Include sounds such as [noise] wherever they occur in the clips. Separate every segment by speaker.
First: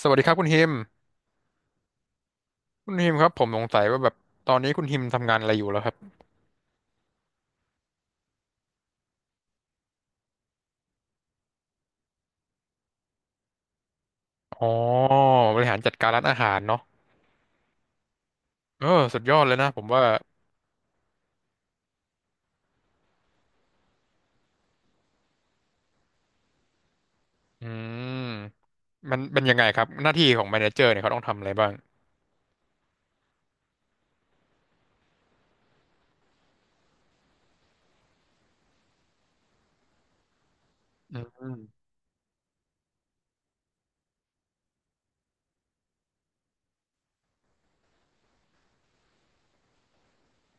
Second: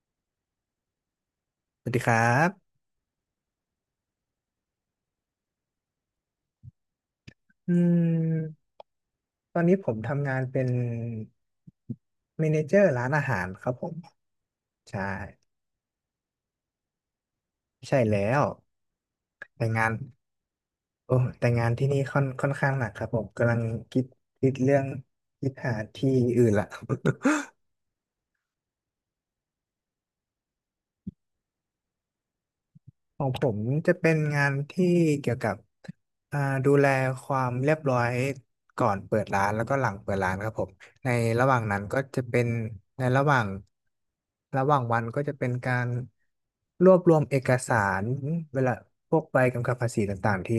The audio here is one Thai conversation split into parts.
Speaker 1: สวัสดีครับคุณฮิม
Speaker 2: สวัสดีครับ
Speaker 1: คุณฮิมครับผมสงสัยว่าแบบตอนนี้คุณฮิมทำงานอะไรอยู่แล้วครับ
Speaker 2: อืมตอนนี้ผมทำงานเป็นเมเนเจอร์ร้านอาหารครับผม
Speaker 1: อ๋อ
Speaker 2: ใช่
Speaker 1: บริหารจัดการร้านอาหารเนาะ
Speaker 2: ใช่แล้ว
Speaker 1: เออสุดยอดเลย
Speaker 2: แต่
Speaker 1: นะผม
Speaker 2: งาน
Speaker 1: ว่า
Speaker 2: โอ้แต่งานที่นี่ค่อนข้างหนักครับผมกำลังคิดคิดเรื่องคิดหาที่อื่นละ
Speaker 1: อืมมันเป็นยังไงครับหน้าที่ของแมเนเจอร์เนี่ยเขาต้องทำอะไรบ้าง
Speaker 2: [laughs] ของผมจะเป็นงานที่เกี่ยวกับอ่าดูแลความเรียบร้อยก่อนเปิดร้านแล้วก็หลังเปิดร้านครับผม ในระ
Speaker 1: อื
Speaker 2: ห
Speaker 1: ม
Speaker 2: ว่างนั้นก็จะเป็นในระหว่างวันก็จะเป็นการ รวบรวมเอกสารเวลาพวกใบกำกับภาษีต่างๆที่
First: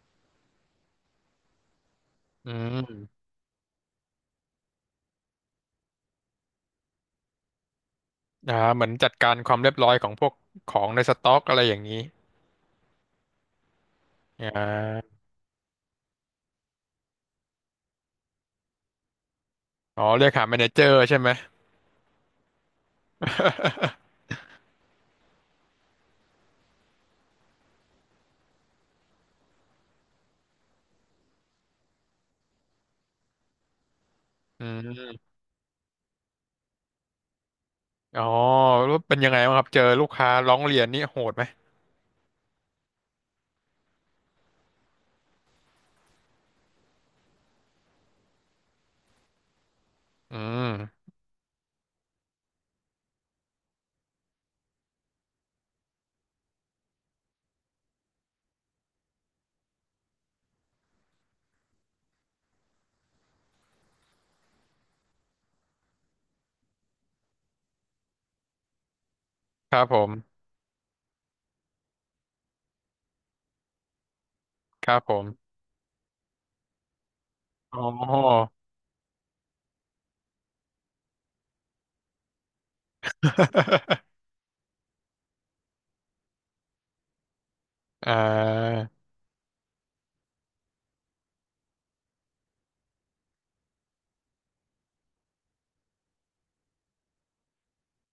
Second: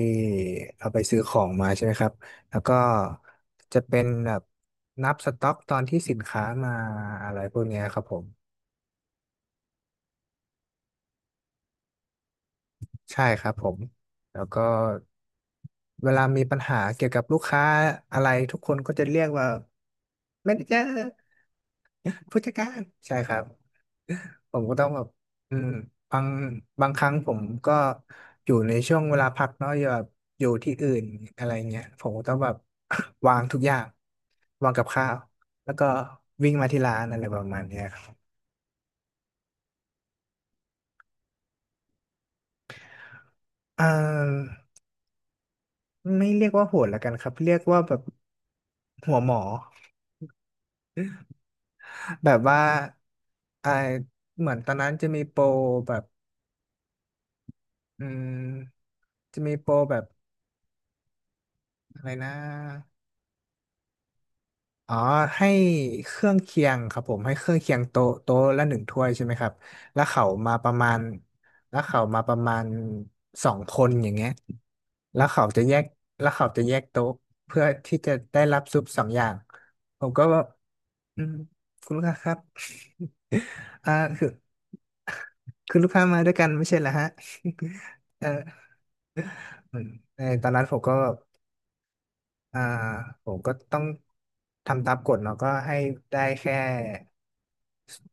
Speaker 2: เราไปซื้อของมาใช่ไหมครับ
Speaker 1: อื
Speaker 2: แล้วก็
Speaker 1: ม
Speaker 2: จะเป็นแบบนับสต็อกตอนที่สินค้ามาอะไรพวกเนี้ยครับผม
Speaker 1: เหมือนจัดการความเรียบร้อยของพวกของในสต็อกอะไรอย่างนี้
Speaker 2: ใช่ครับผม แล้
Speaker 1: อ่
Speaker 2: วก็
Speaker 1: า
Speaker 2: เวลามีปัญหาเกี่ยวกับลูกค้าอะไรทุกคนก็จะเรียกว่า
Speaker 1: อ๋อเรียกหา
Speaker 2: แม่
Speaker 1: แมเน
Speaker 2: ไเจอ
Speaker 1: เจอ
Speaker 2: ร์
Speaker 1: ร์ใช่ไหม
Speaker 2: ผู้จัดการใช่ครับ
Speaker 1: [laughs]
Speaker 2: ผมก็ต้องแบบอืมบางบางครั้งผมก็อยู่ในช่วงเวลาพักเนาะอย่าแบบอยู่ที่อื่นอะไรเงี้ยผมก็ต้องแบบ [coughs] [laughs] วางทุกอย่าง
Speaker 1: อื
Speaker 2: วางกับข้าว
Speaker 1: ม
Speaker 2: แล้วก็วิ่งมาที่ร้านอะไรประมาณเนี้ยครับ
Speaker 1: อ๋อแล้วเป็นยังไงบ้างครับเจอลูกค้าร้องเรียนนี่โหดไหม
Speaker 2: อ่าไม่เรียกว่าโหดละกันครับเรียกว่าแบบหัวหมอ
Speaker 1: อืม
Speaker 2: [laughs] แบบว่าอ่าเหมือนตอนนั้นจะมีโปรแบบอืมจะมีโปรแบบอะไรนะ อ๋อให้เครื่องเคียงครับผมให้เครื่องเคียงโต๊ะละหนึ่งถ้วยใช่ไหมครับ
Speaker 1: ครับผ
Speaker 2: แล้วเขา
Speaker 1: ม
Speaker 2: มาประมาณแล้วเขามาประมาณสองคนอย่างเงี้ย
Speaker 1: ครับผ
Speaker 2: แล้
Speaker 1: ม
Speaker 2: วเขาจะแยกแล้วเขาจะแยกโต๊ะเพื่อ
Speaker 1: อ๋อ
Speaker 2: ที่จะได้รับซุปสองอย่างผมก็ว่าอืมคุณลูกค้าครับ [laughs] อ่า
Speaker 1: [laughs]
Speaker 2: คือคือลูกค้ามาด้วยกันไม่ใช่เหรอฮะ
Speaker 1: อ่
Speaker 2: [laughs] เออ
Speaker 1: า
Speaker 2: เออตอนนั้นผมก็ อ่าผมก็ต้องทำตามกฎเนาะก็ให้ได้แค่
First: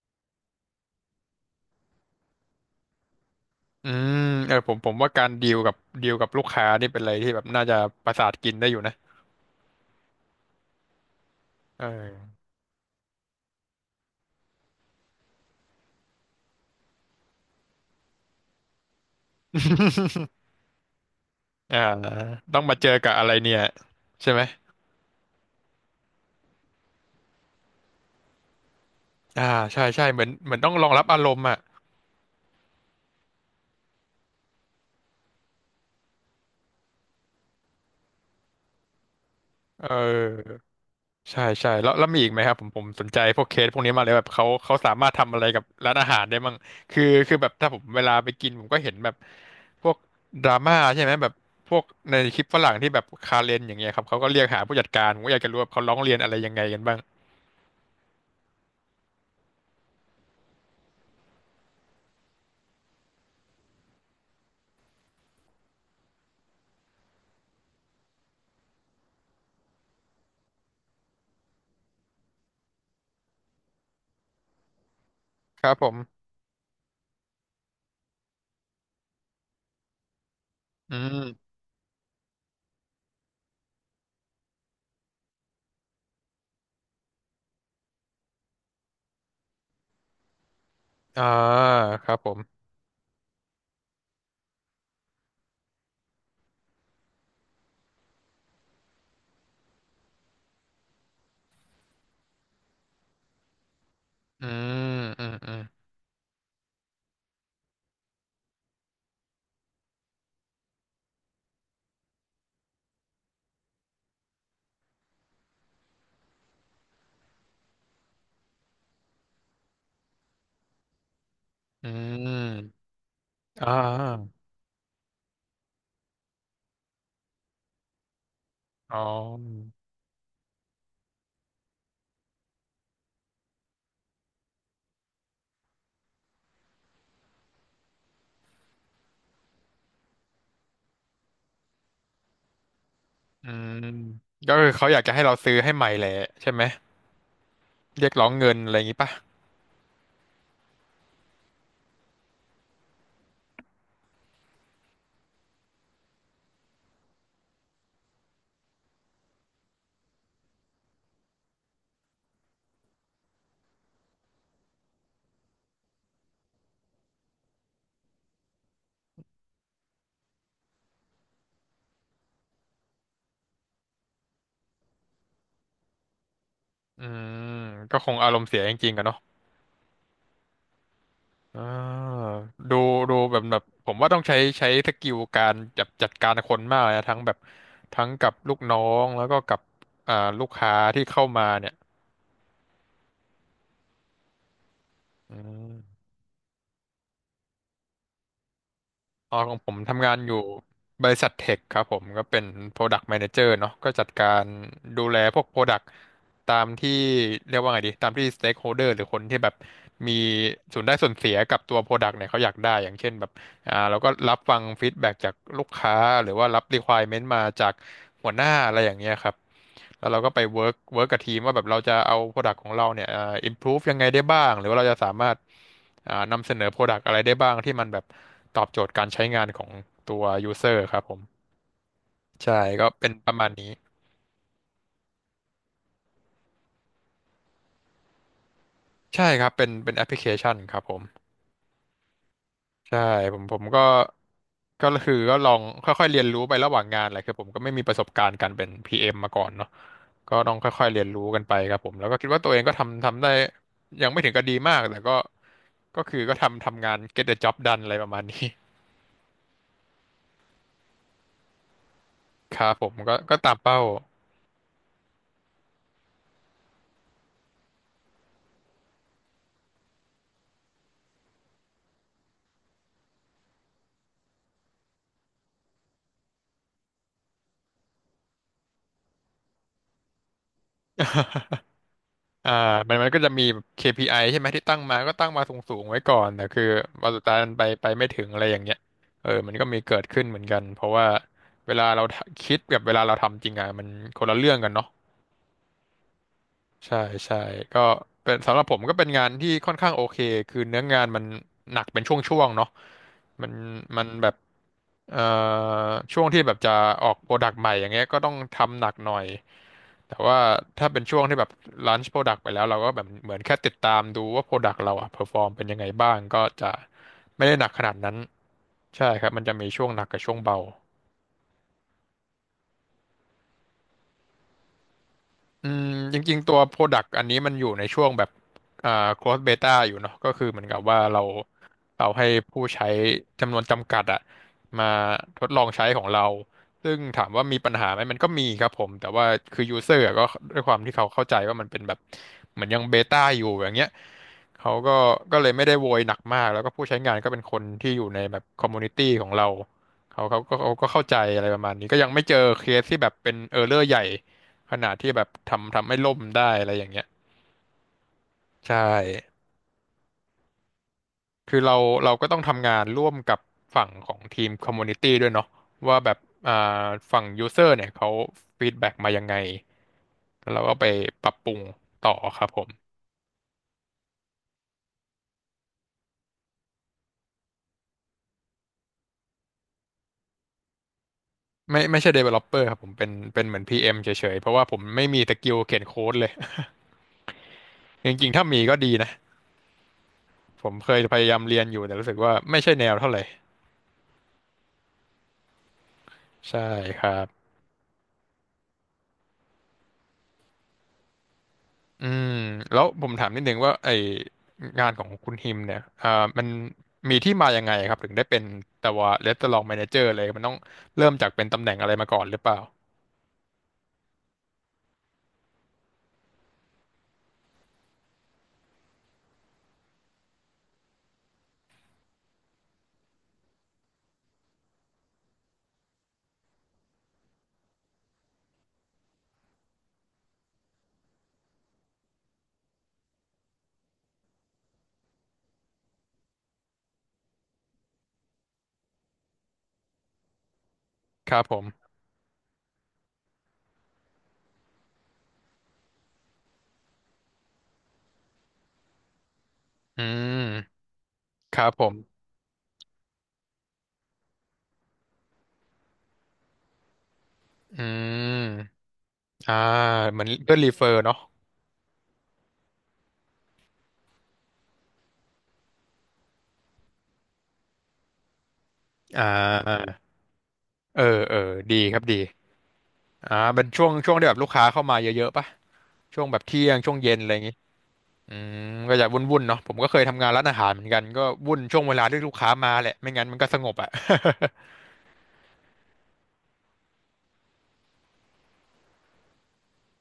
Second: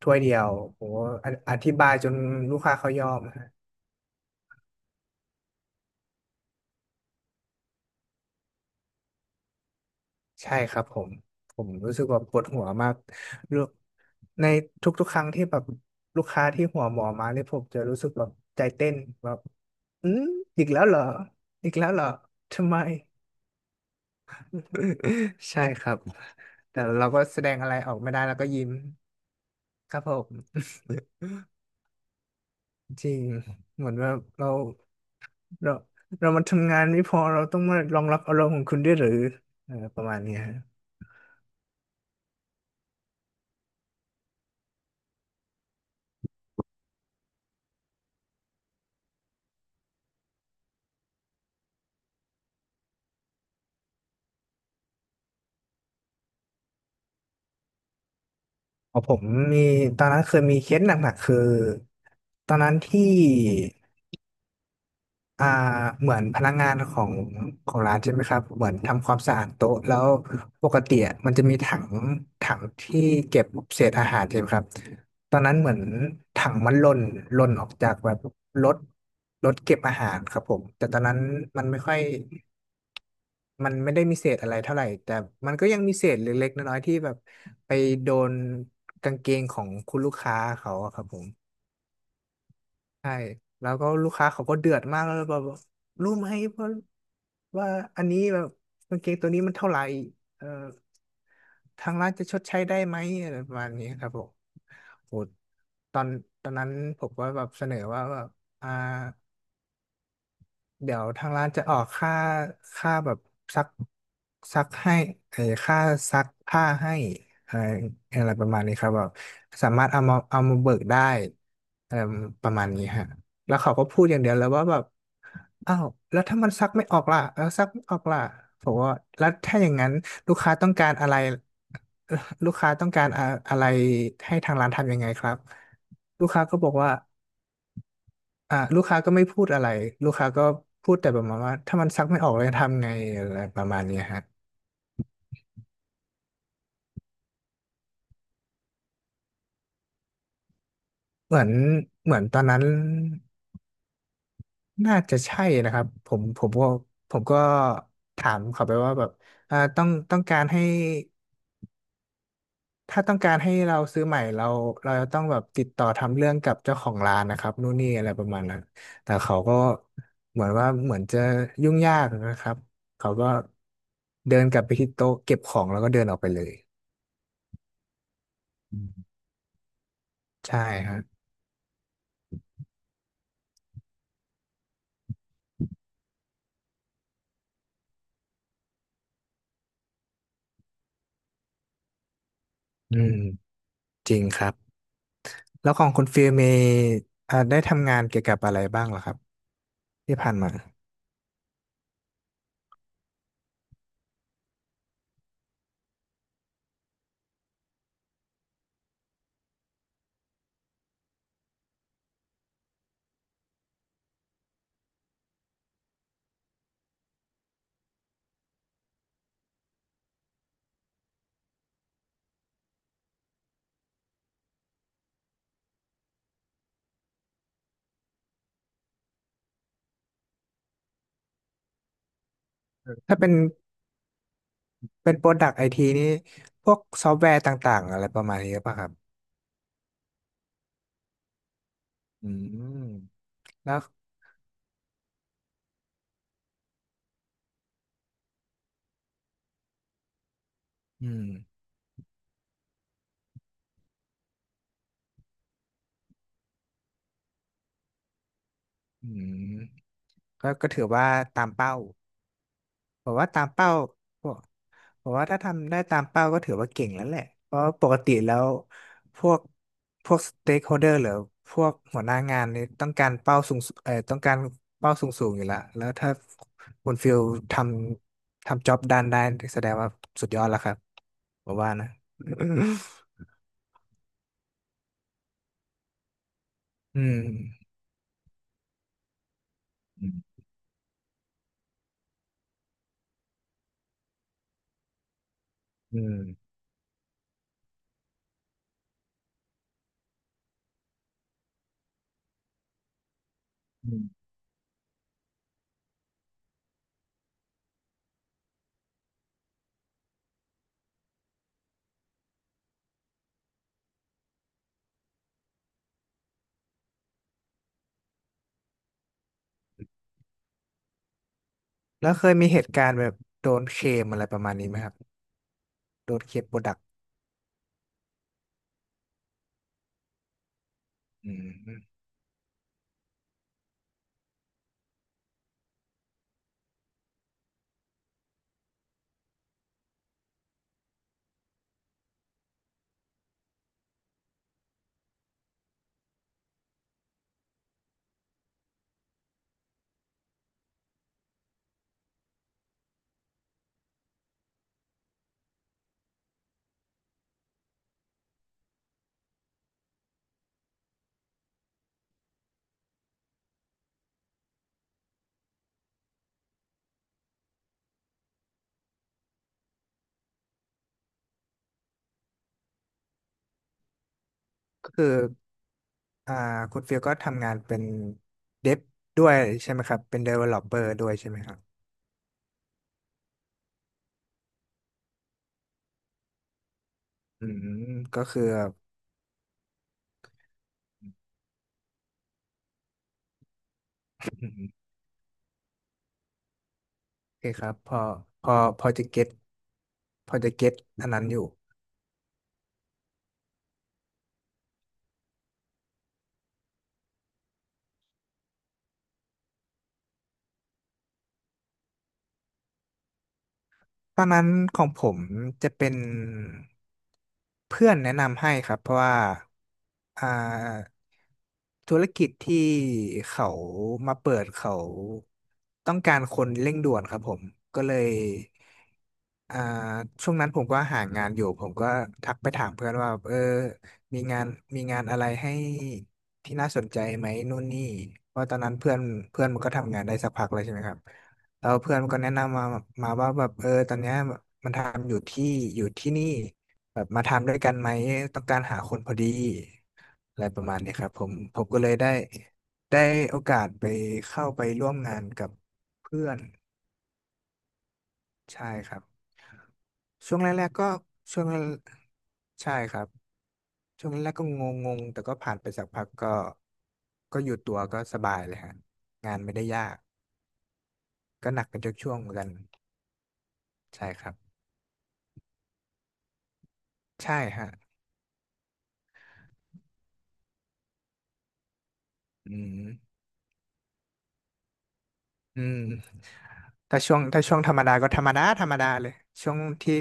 Speaker 2: ถ้วยเดียวโหออธิบายจนลูกค้าเขายอมฮะ
Speaker 1: อืมเออผมว่าการดีลกับดีลกับลูกค้านี่เป็นอะไรที่แบบน่าจะประสาทกินได้อยู่นะ
Speaker 2: ใช่ครับผมผม
Speaker 1: เอ
Speaker 2: รู้สึกว่าป
Speaker 1: อ
Speaker 2: วดหัวมากลูกในทุกๆครั้งที่แบบลูกค้าที่หัวหมอมาเนี่ยผมจะรู้สึกแบบใจเต้นแบบอืมอีกแล้วเหรออีก
Speaker 1: อ่า
Speaker 2: แล้วเหรอ
Speaker 1: ต้อง
Speaker 2: ทำ
Speaker 1: มา
Speaker 2: ไม
Speaker 1: เจอกับอะไรเนี่ยใช่ไหม
Speaker 2: [laughs] ใช่ครับแต่เราก็แสดงอะไรออกไม่ได้แล้วก็ยิ้ม
Speaker 1: อ่าใช่
Speaker 2: ครับ
Speaker 1: ใช่
Speaker 2: ผ
Speaker 1: เหมือ
Speaker 2: ม
Speaker 1: นเหมือนต้องรองรับอารมณ์อ่ะ
Speaker 2: [laughs] จริงเหมือนว่าเรา เราเรามาทำงานไม่พอเราต้องมารองรับอารมณ์ของคุณด้วยหรือเออ
Speaker 1: เออ
Speaker 2: ประมาณเนี้ยฮะ
Speaker 1: ใช่ใช่แล้วแล้วมีอีกไหมครับผมสนใจพวกเคสพวกนี้มากเลยแบบเขาเขาสามารถทำอะไรกับร้านอาหารได้มั่งคือคือแบบถ้าผมเวลาไปกินผมก็เห็นแบบพวกดราม่าใช่ไหมแบบพวกในคลิปฝรั่งที่แบบคาเรนอย่างเงี้ยครับเขาก็เรียกหาผู้จัดการผมก็อยากจะรู้ว่าเขาร้องเรียนอะไรยังไงกันบ้าง
Speaker 2: พอผมมีตอนนั้นเคยมีเคสหนักๆคือตอนนั้นที่อ่าเหมือนพนักงานของร้านใช่ไหมครับเหมือนทำความสะอาดโต๊ะแล้วปกติอะมันจะมีถังที่เก็บเศษอาหารใช่ไหมครับตอนนั้น
Speaker 1: ค
Speaker 2: เห
Speaker 1: รั
Speaker 2: มื
Speaker 1: บ
Speaker 2: อน
Speaker 1: ผม
Speaker 2: ถังมันหล่นออกจากแบบรถรถเก็บอาหารครับผมแต่
Speaker 1: อื
Speaker 2: ตอนนั้น
Speaker 1: ม
Speaker 2: มันไม่ค่อย มันไม่ได้มีเศษอะไรเท่าไหร่แต่มันก็ยังมีเศษเล็กๆน้อยๆที่แบบไปโดนกางเกงของคุณลูกค้าเขาอะครับผ
Speaker 1: อ่า
Speaker 2: ม
Speaker 1: ครับผม
Speaker 2: ใช่แล้วก็ลูกค้าเขาก็เดือดมากแล้วแบบว่ารู้ไหมว่าว่าอันนี้แบบกางเกงตัวนี้มันเท่าไหร่เออทางร้านจะชดใช้ได้ไหมอะไรประมาณนี้ครับผม
Speaker 1: อืม
Speaker 2: โห
Speaker 1: อืมอืม
Speaker 2: ตอนตอนนั้นผมก็แบบเสนอว่าแบบอ่า เดี๋ยวทางร้านจะออกค่าค่าแบบซักซักให้เออค่าซักผ้าให้เอออะไรประมาณนี้ครับแบบสามารถเอามาเบิกได้
Speaker 1: อื
Speaker 2: เออประมาณนี้
Speaker 1: ม
Speaker 2: ฮะแล้ว
Speaker 1: อ่
Speaker 2: เขาก็พูดอย่างเดียว
Speaker 1: า
Speaker 2: เลยว่าแบบอ้าวแล้วถ้ามันซักไม่ออกล่ะแล้วซักไม่ออกล่ะผมว่า
Speaker 1: อ๋อ
Speaker 2: แล้วถ้าอย่างนั้นลูกค้าต้องการอะไรลูกค้าต้องการอะอะไรให้ทางร้านทำยังไงครับลูกค้าก็บอกว่า อ่ะลูกค้าก็ไม่พูดอะไรลูกค้าก็พูดแต่ประมาณว่าถ้ามันซักไม่ออกเลยทำไงอะไร
Speaker 1: อื
Speaker 2: ประมาณ
Speaker 1: ม
Speaker 2: เนี้ยฮะ
Speaker 1: ก็คือเขาอยากจะให้เราซื้อให้ใหม่แหละใช่ไหมเรียกร้องเงินอะไรอย่างงี้ปะ
Speaker 2: เหมือนเหมือนตอนนั้นน่าจะใช่นะครับผมก็ถามเขาไปว่าแบบต้องการให้ถ้าต้องการให้เราซื้อใหม่เราจะต้องแบบติดต่อทำเรื่องกับเจ้าของร้านนะครับนู่นนี่อะไรประมาณนั้นแต่เขาก็เหมือนจะยุ่งยากนะครับเขาก็เดินกลับไปที่โต๊ะเก็บของแล้วก็เดินออกไปเลย
Speaker 1: อืมก็คงอารมณ์เสียจริงๆกันเนาะ
Speaker 2: ใช่ครับ
Speaker 1: อ่าดูดูแบบแบบผมว่าต้องใช้ใช้สกิลการจัดจัดการคนมากเลยนะทั้งแบบทั้งกับลูกน้องแล้วก็กับอ่าลูกค้าที่เข้ามาเนี่ย
Speaker 2: อืมจริงครับ
Speaker 1: อื
Speaker 2: แล้วของ
Speaker 1: ม
Speaker 2: คุณฟิลมีได้ทำงานเกี่ยวกับอะไรบ้างเหรอครับ
Speaker 1: อ๋อของผมทำงา
Speaker 2: ที่
Speaker 1: นอ
Speaker 2: ผ่า
Speaker 1: ยู่
Speaker 2: นมา
Speaker 1: บริษัทเทคครับผมก็เป็น Product Manager เนาะก็จัดการดูแลพวก Product ตามที่เรียกว่าไงดีตามที่ Stakeholder หรือคนที่แบบมีส่วนได้ส่วนเสียกับตัว Product เนี่ยเขาอยากได้อย่างเช่นแบบเราก็รับฟังฟีดแบ็กจากลูกค้าหรือว่ารับ Requirement มาจากหัวหน้าอะไรอย่างเงี้ยครับแล้วเราก็ไป work กับทีมว่าแบบเราจะเอา Product ของเราเนี่ยimprove ยังไงได้บ้างหรือว่าเราจะสามารถ นำเสนอ Product อะไรได้บ้างที่มันแบบตอบโจทย์การใช้งานของตัว User ครับผมใช่ก็เป็น
Speaker 2: ถ้าเป็
Speaker 1: ป
Speaker 2: น
Speaker 1: ระมาณนี้
Speaker 2: เป็นโปรดักต์ไอทีนี่พวกซอฟต์แวร์ต่างๆอะไรประมาณนี้หรือเปล่ะครับ
Speaker 1: ใช่ครับเป็นแอปพลิเคชันครับผม
Speaker 2: อืม
Speaker 1: ใช่ผมผม
Speaker 2: แล้
Speaker 1: ก็
Speaker 2: ว
Speaker 1: ก็คือก็ลองค่อยๆเรียนรู้ไประหว่างงานแหละคือผมก็ไม่มีประสบการณ์การเป็น PM มมาก่อนเนาะก็ต้องค่อยๆเรี
Speaker 2: อื
Speaker 1: ยนรู้
Speaker 2: ม
Speaker 1: กันไปครับผมแล้วก็คิดว่าตัวเองก็ทำทำได้ยังไม่ถึงกับดีมากแต่ก็ก็คือก็ทำทำงาน get the job done อะไรประมาณนี้
Speaker 2: อืมก็ถือว่าตามเป้า
Speaker 1: [laughs] ครับผม
Speaker 2: บอ
Speaker 1: ก็
Speaker 2: กว่า
Speaker 1: ก็
Speaker 2: ตาม
Speaker 1: ตาม
Speaker 2: เป้า
Speaker 1: เป้า
Speaker 2: ผมว่าถ้าทำได้ตามเป้าก็ถือว่าเก่งแล้วแหละ เพราะปกติแล้วพวกพวกสเต็กโฮเดอร์หรือพวกหัวหน้างานนี่ต้องการเป้าสูงต้องการเป้าสูงอยู่ละแล้วถ้าคุณฟิลททำจ็อบด้านได้แสดงว่าสุดยอดแล้วครับผมว่านะ
Speaker 1: อ่ามันมัน
Speaker 2: [coughs]
Speaker 1: ก็จะมีแบบ KPI ใช่ไหมที่ตั้งมาก็ตั้งมาสูงๆไว้ก่อนแต่คือ
Speaker 2: [laughs] อื
Speaker 1: วัน
Speaker 2: ม
Speaker 1: สุดท้ายมันไปไปไม่ถึงอะไรอย่างเงี้ยเออมันก็มีเกิด
Speaker 2: อื
Speaker 1: ขึ้นเห
Speaker 2: ม
Speaker 1: มือนกันเพราะว่าเวลาเราทะคิดกับเวลาเราทำจริงอ่ะมันคนละเรื่องกันเนาะ
Speaker 2: อืม
Speaker 1: ใช่ใช่ก็เป็นสำหรับผมก็เป็นงานที่ค่อนข้างโอเคคือเนื้องานมันหนักเป็นช่วงๆเนาะมัน
Speaker 2: อื
Speaker 1: มันแบ
Speaker 2: ม
Speaker 1: บเอ่อช่วงที่แบบจะออกโปรดักต์ใหม่อย่างเงี้ยก็ต้องทำหนักหน่อยแต่ว่าถ้าเป็นช่วงที่แบบลันช์โปรดักต์ไปแล้วเราก็แบบเหมือนแค่ติดตามดูว่าโปรดักต์เราอะเพอร์ฟอร์มเป็นยังไงบ้างก็จะไม่ได้หนักขนาดนั้นใช่ครับมันจะมีช่วงหนักกับช่วงเบา
Speaker 2: แล้วเคยมีเหตุการณ์แบบโดนเคลมอะไรประมาณนี้ไหมครับ
Speaker 1: อืม
Speaker 2: โด
Speaker 1: จ
Speaker 2: นเค
Speaker 1: ริ
Speaker 2: ล
Speaker 1: ง
Speaker 2: ม
Speaker 1: ๆตั
Speaker 2: โป
Speaker 1: ว
Speaker 2: รดักต์
Speaker 1: Product อันนี้มันอยู่ในช่วงแบบอ่า closed beta อยู่เนาะก็คือเหมือนกับว่าเรา
Speaker 2: อืม
Speaker 1: เราให้ผู้ใช้จำนวนจำกัดอะมาทดลองใช้ของเราซึ่งถามว่ามีปัญหาไหมมันก็มีครับผมแต่ว่าคือ user อะก็ด้วยความที่เขาเข้าใจว่ามันเป็นแบบเหมือนยังเบต้าอยู่อย่างเงี้ยเขาก็ก็เลยไม่ได้โวยหนักมากแล้วก็ผู้ใช้งานก็เป็นคนที่อยู่ในแบบคอมมูนิตี้ของเราเขาก็เข้าใจอะไรประมาณนี้ก็ยังไม่เจอเคสที่แบบเป็นเออร์เรอร์ใหญ่ ขนาดที่แบบทำทำให้ล่มได้อะไรอย่างเงี้ยใช่คือเราเราก็ต้องทำงานร่วมกับฝั่งของทีมคอมมูนิตี้ด้วยเนาะว่าแบบอ่าฝั่งยูเซอร์เนี่ยเขาฟีดแบ็กมายังไงแล้วเราก็ไปปรับปรุงต่อครับผม
Speaker 2: ก็คือ อ่าคุณฟิลก็ทำงานเป็นเดฟด้วยใช่ไหมครับเป็น developer ด้วยใช่ไหมครับ
Speaker 1: ไม่ใช่ developer ครับผมเป็นเหมือน PM เอ็มเฉยๆเพราะว่าผมไม่มีสกิลเขียนโค้ดเลย
Speaker 2: อืม
Speaker 1: [laughs] จ
Speaker 2: ก็
Speaker 1: ริงๆ
Speaker 2: คือ
Speaker 1: ถ้ามีก็ดีนะผมเคยพยายามเรียนอยู่แต่รู้สึกว่าไม่ใช่แนวเท่าไหร่
Speaker 2: [clears throat]
Speaker 1: ใช่ครับ
Speaker 2: โอเคครับพอพอจะเก็ตพอจะเก็ตอันนั้นอยู่
Speaker 1: อืมแล้วผมถามนิดนึงว่าไองานของคุณฮิมเนี่ยมันมีที่มายังไงครับถึงได้เป็นแต่ว่าเรส t ต u ร a องแมเนเจอร์เลยมันต้องเริ่มจากเป็นตำแหน่งอะไรมาก่อนหรือเปล่า
Speaker 2: ตอนนั้นของผมจะเป็นเพื่อนแนะนำให้ครับเพราะว่าอ่าธุรกิจที่เขามาเปิดเขาต้องการคนเร่งด่วนครับผมก็เลยอ่าช่วงนั้นผมก็หางานอยู่ผมก็ทักไปถามเพื่อนว่าเออมีงานมีงานอะไรให้ที่น่าสนใจไหมนู่นนี่เพราะตอนนั้นเพื่อนเพื่อนมันก็ทำงานได้สักพักแล้วใช่ไหมครับ
Speaker 1: ครับผ
Speaker 2: แล้ว
Speaker 1: ม
Speaker 2: เพื่อนก็แนะนำมาว่าแบบเออตอนเนี้ยมันทำอยู่ที่อยู่ที่นี่แบบมาทำด้วยกันไหมต้องการหาคนพอดี
Speaker 1: อืม
Speaker 2: อะไรประมาณนี้ครับผม
Speaker 1: ค
Speaker 2: ผ
Speaker 1: รั
Speaker 2: ม
Speaker 1: บ
Speaker 2: ก็
Speaker 1: ผ
Speaker 2: เลย
Speaker 1: ม
Speaker 2: ได้ได้โอกาสไปเข้าไปร่วมงานกับเพื่อน
Speaker 1: อืม
Speaker 2: ใช่ครับ
Speaker 1: อ่าเหมือน
Speaker 2: ช่วงแร
Speaker 1: เพื่อนรี
Speaker 2: ก
Speaker 1: เฟ
Speaker 2: ๆ
Speaker 1: อ
Speaker 2: ก็
Speaker 1: ร์เนาะ
Speaker 2: ช่วงแรกใช่ครับช่วงแรกๆก็งงๆแต่ก็ผ่านไปสักพักก็ก็อยู่ตัวก็สบายเลยฮะ
Speaker 1: อ่
Speaker 2: งานไม่ได้ยา
Speaker 1: า
Speaker 2: ก
Speaker 1: เออเออ
Speaker 2: ก็หนัก
Speaker 1: ดี
Speaker 2: เป็น
Speaker 1: ครับ
Speaker 2: ช่
Speaker 1: ดี
Speaker 2: วงๆเหมือนกัน
Speaker 1: เป็นช่วง
Speaker 2: ใช่
Speaker 1: ช่วง
Speaker 2: ค
Speaker 1: ที่
Speaker 2: รั
Speaker 1: แบ
Speaker 2: บ
Speaker 1: บลูกค้าเข้ามาเยอะๆป่ะช่วงแบบเที่ยงช่วงเย็นอะไรอ
Speaker 2: ใช่
Speaker 1: ย่างงี้
Speaker 2: ฮะ
Speaker 1: อืมก็อย่าวุ่นๆเนาะผมก็เคยทำงานร้านอาหารเหมือนกันก็วุ่นช่วงเวลาที่ลูกค้า
Speaker 2: อื
Speaker 1: มาแหละไม่
Speaker 2: ม
Speaker 1: งั้นมันก็สงบอ่ะ
Speaker 2: อืมถ้าช่วงธรรมดาก็ธรรมดาเลยช่วงที่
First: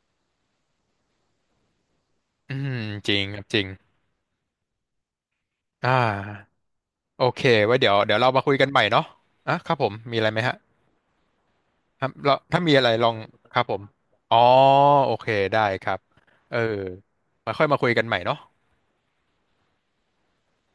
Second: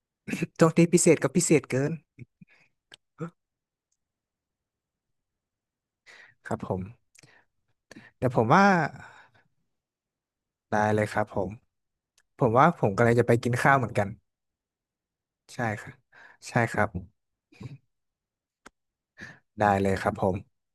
Speaker 2: [coughs] ช่วงที่พิเศษก็พิเศษเกิน
Speaker 1: [laughs] อืมจริงครับจริงอ่
Speaker 2: ค
Speaker 1: า
Speaker 2: รับผม
Speaker 1: โอเคไว้เดี๋ยวเดี๋ยว
Speaker 2: แต่
Speaker 1: เรา
Speaker 2: ผ
Speaker 1: มา
Speaker 2: ม
Speaker 1: คุย
Speaker 2: ว่า
Speaker 1: กันใหม่เนาะอ่ะครับผมมีอะไรไหมฮะ
Speaker 2: ได้เลยครับผม
Speaker 1: ครับเรา
Speaker 2: ผม
Speaker 1: ถ้า
Speaker 2: ว่า
Speaker 1: มี
Speaker 2: ผ
Speaker 1: อะไร
Speaker 2: ม
Speaker 1: ล
Speaker 2: กำ
Speaker 1: อ
Speaker 2: ลัง
Speaker 1: ง
Speaker 2: จะไปกิน
Speaker 1: ครับผ
Speaker 2: ข้าว
Speaker 1: ม
Speaker 2: เหมือนกัน
Speaker 1: อ๋อโอเคได้
Speaker 2: ใช่ค
Speaker 1: ค
Speaker 2: รั
Speaker 1: รั
Speaker 2: บ
Speaker 1: บเออ
Speaker 2: ใช่ครับ
Speaker 1: มาค่อยมาคุยกันใหม่เนาะ
Speaker 2: ได้เลยครับผม